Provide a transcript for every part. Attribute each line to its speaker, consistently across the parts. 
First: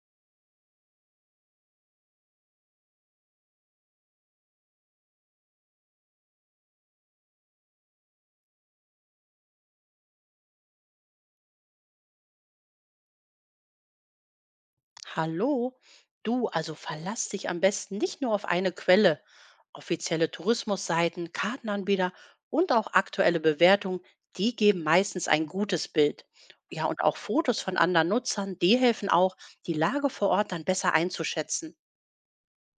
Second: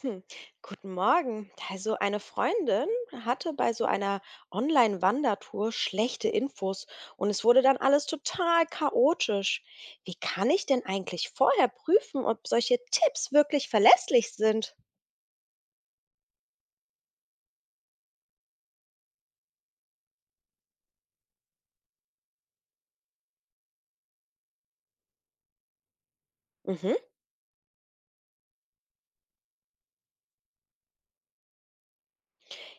Speaker 1: Hm, guten Morgen. Also eine Freundin hatte bei so einer Online-Wandertour schlechte Infos und es wurde dann alles total chaotisch. Wie kann ich denn eigentlich vorher prüfen, ob solche Tipps wirklich verlässlich sind?
Speaker 2: Hallo? Du, also verlass dich am besten nicht nur auf eine Quelle. Offizielle Tourismusseiten, Kartenanbieter und auch aktuelle Bewertungen, die geben meistens ein gutes Bild. Ja,
Speaker 1: Mhm.
Speaker 2: und auch Fotos von anderen Nutzern, die helfen auch, die Lage vor Ort dann besser einzuschätzen.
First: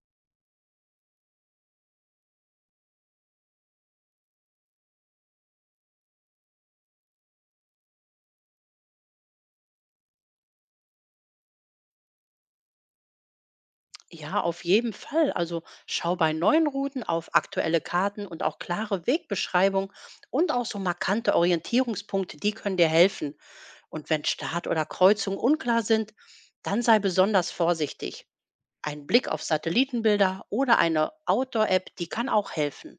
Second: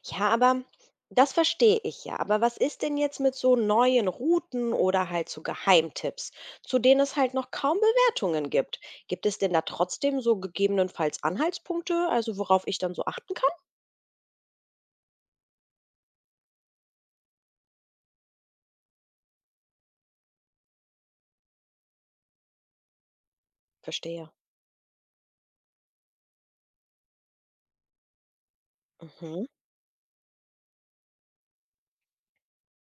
Speaker 1: Ja, aber das verstehe ich ja. Aber was ist denn jetzt mit so neuen Routen oder halt so Geheimtipps, zu denen es halt noch kaum Bewertungen gibt? Gibt es denn da trotzdem so gegebenenfalls Anhaltspunkte, also worauf ich dann so achten kann?
Speaker 2: Ja, auf jeden Fall. Also schau bei neuen Routen auf aktuelle Karten und auch klare Wegbeschreibungen und auch so markante Orientierungspunkte, die können dir helfen. Und wenn
Speaker 1: Verstehe.
Speaker 2: Start oder Kreuzung unklar sind, dann sei besonders vorsichtig. Ein Blick auf
Speaker 1: Mhm.
Speaker 2: Satellitenbilder oder eine Outdoor-App, die kann auch helfen.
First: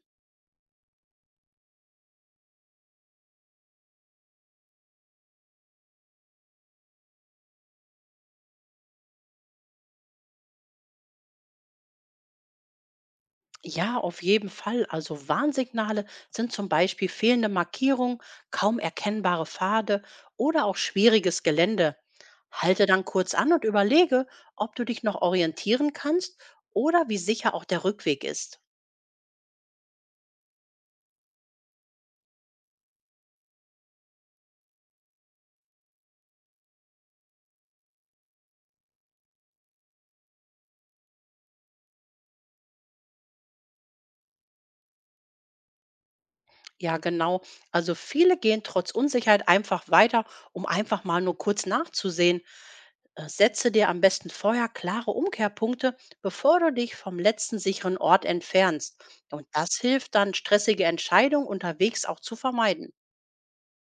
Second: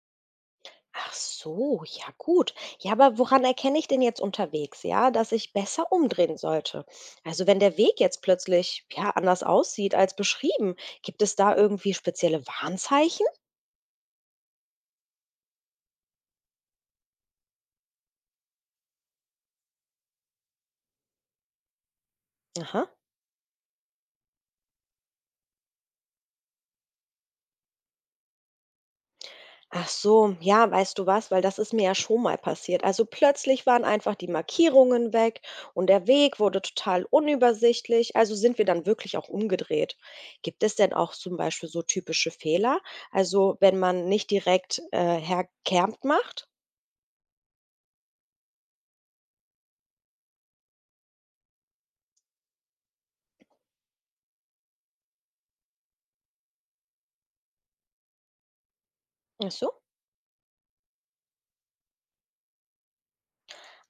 Speaker 1: Ach so, ja gut. Ja, aber woran erkenne ich denn jetzt unterwegs, ja, dass ich besser umdrehen sollte? Also wenn der Weg jetzt plötzlich ja anders aussieht als beschrieben, gibt es da irgendwie spezielle Warnzeichen?
Speaker 2: Ja, auf jeden Fall. Also Warnsignale sind zum Beispiel fehlende Markierungen, kaum erkennbare Pfade oder auch schwieriges Gelände.
Speaker 1: Aha.
Speaker 2: Halte dann kurz an und überlege, ob du dich noch orientieren kannst oder wie sicher auch der Rückweg ist.
Speaker 1: Ach so, ja, weißt du was, weil das ist mir ja schon mal passiert. Also plötzlich waren einfach die Markierungen weg und der Weg wurde total unübersichtlich. Also sind wir dann wirklich auch umgedreht. Gibt es denn auch zum Beispiel so typische Fehler? Also wenn man nicht direkt herkämmt macht?
Speaker 2: Ja, genau. Also viele gehen trotz Unsicherheit einfach weiter, um einfach mal nur kurz nachzusehen. Setze dir am besten vorher klare Umkehrpunkte, bevor du dich vom letzten sicheren Ort entfernst. Und
Speaker 1: Ach
Speaker 2: das
Speaker 1: so.
Speaker 2: hilft dann, stressige Entscheidungen unterwegs auch zu vermeiden.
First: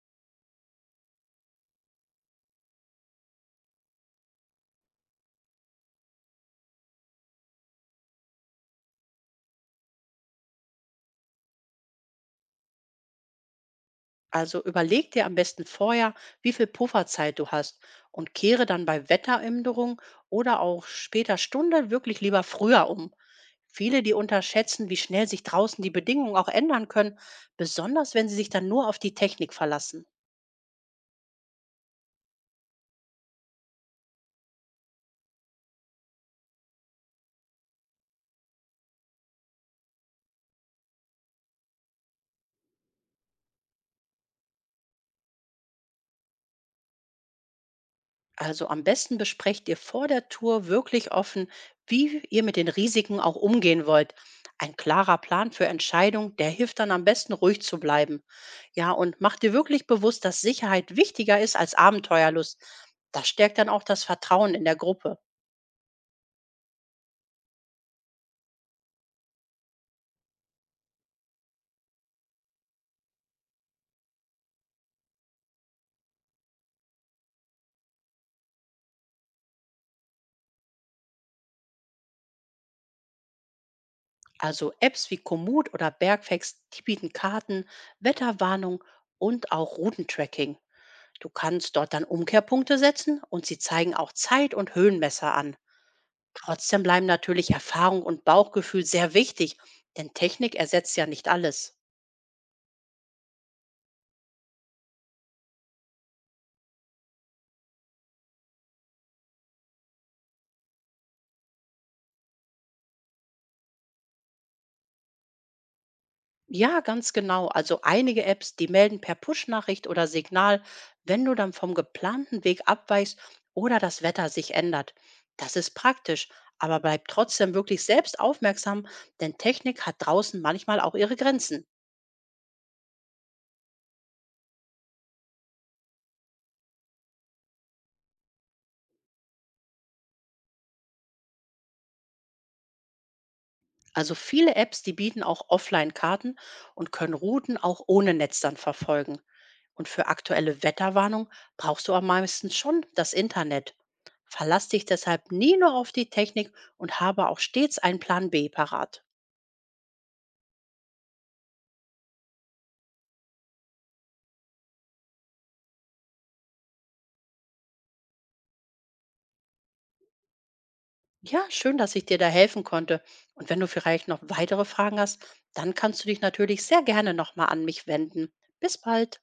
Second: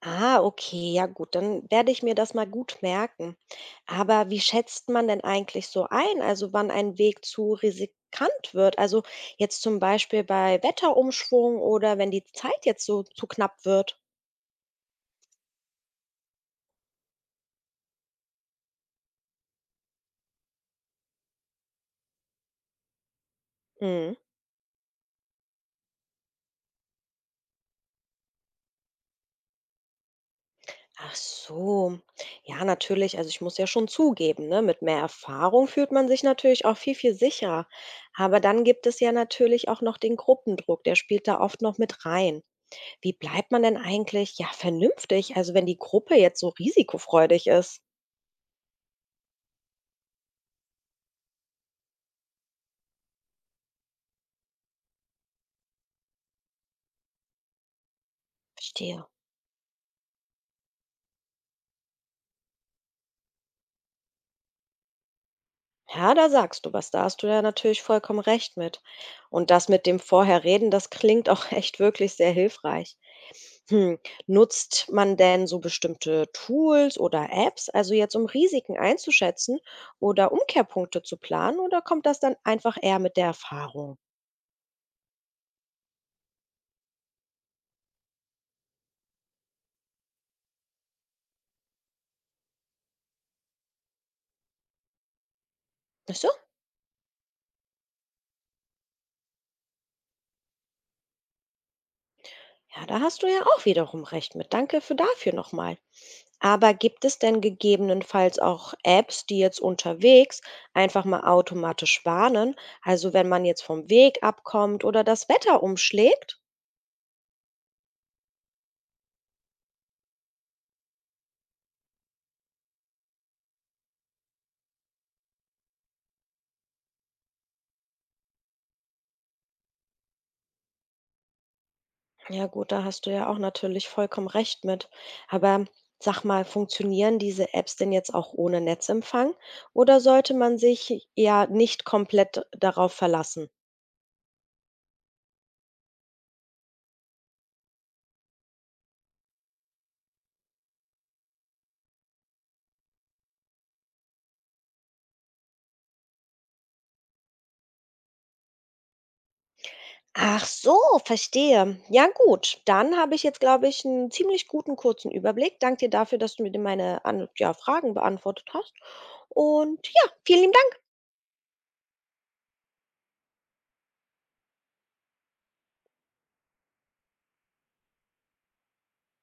Speaker 1: Ah, okay, ja gut, dann werde ich mir das mal gut merken. Aber wie schätzt man denn eigentlich so ein, also wann ein Weg zu riskant wird? Also jetzt zum Beispiel bei Wetterumschwung oder wenn die Zeit jetzt so zu knapp wird.
Speaker 2: Also überleg dir am besten vorher, wie viel Pufferzeit du hast und kehre dann bei Wetteränderungen oder auch später Stunde wirklich lieber früher um. Viele, die
Speaker 1: Mhm.
Speaker 2: unterschätzen, wie schnell sich draußen die Bedingungen auch ändern können, besonders wenn sie sich dann nur auf die Technik verlassen.
Speaker 1: Ach so, ja natürlich, also ich muss ja schon zugeben, ne, mit mehr Erfahrung fühlt man sich natürlich auch viel, viel sicherer. Aber dann gibt es ja natürlich auch noch den Gruppendruck, der spielt da oft noch mit rein. Wie bleibt man denn eigentlich, ja, vernünftig, also wenn die Gruppe jetzt so risikofreudig ist?
Speaker 2: Also am besten besprecht ihr vor der Tour wirklich offen, wie ihr mit den Risiken auch umgehen wollt. Ein klarer Plan für Entscheidungen, der hilft dann am besten ruhig zu bleiben. Ja,
Speaker 1: Verstehe.
Speaker 2: und macht dir wirklich bewusst, dass Sicherheit wichtiger ist als Abenteuerlust. Das stärkt dann auch das Vertrauen in der Gruppe.
Speaker 1: Ja, da sagst du was, da hast du ja natürlich vollkommen recht mit. Und das mit dem Vorherreden, das klingt auch echt wirklich sehr hilfreich. Hm. Nutzt man denn so bestimmte Tools oder Apps, also jetzt um Risiken einzuschätzen oder Umkehrpunkte zu planen, oder kommt das dann einfach eher mit der Erfahrung?
Speaker 2: Also Apps wie Komoot oder Bergfex, die bieten Karten, Wetterwarnung und auch Routentracking. Du kannst dort dann Umkehrpunkte setzen und sie zeigen auch Zeit- und Höhenmesser an.
Speaker 1: Ach so.
Speaker 2: Trotzdem bleiben natürlich Erfahrung und Bauchgefühl sehr wichtig, denn Technik ersetzt ja nicht alles.
Speaker 1: Ja, da hast du ja auch wiederum recht mit. Danke für dafür nochmal. Aber gibt es denn gegebenenfalls auch Apps, die jetzt unterwegs einfach mal automatisch warnen? Also wenn man jetzt vom Weg abkommt oder das Wetter umschlägt?
Speaker 2: Ja, ganz genau. Also einige Apps, die melden per Push-Nachricht oder Signal, wenn du dann vom geplanten Weg abweichst oder das Wetter sich ändert. Das ist praktisch, aber bleib trotzdem wirklich selbst aufmerksam, denn Technik hat draußen manchmal auch ihre Grenzen.
Speaker 1: Ja gut, da hast du ja auch natürlich vollkommen recht mit. Aber sag mal, funktionieren diese Apps denn jetzt auch ohne Netzempfang? Oder sollte man sich ja nicht komplett darauf verlassen?
Speaker 2: Also viele Apps, die bieten auch Offline-Karten und können Routen auch ohne Netz dann verfolgen. Und für aktuelle Wetterwarnung brauchst du am meisten schon das Internet. Verlass dich deshalb nie nur auf die Technik und habe auch stets einen Plan B parat.
Speaker 1: Ach so, verstehe. Ja gut, dann habe ich jetzt, glaube ich, einen ziemlich guten kurzen Überblick. Danke dir dafür, dass du mir meine an ja, Fragen beantwortet hast. Und ja, vielen lieben Dank.
Speaker 2: Ja, schön, dass ich dir da helfen konnte. Und wenn du vielleicht noch weitere Fragen hast, dann kannst du dich natürlich sehr gerne nochmal an mich wenden. Bis bald.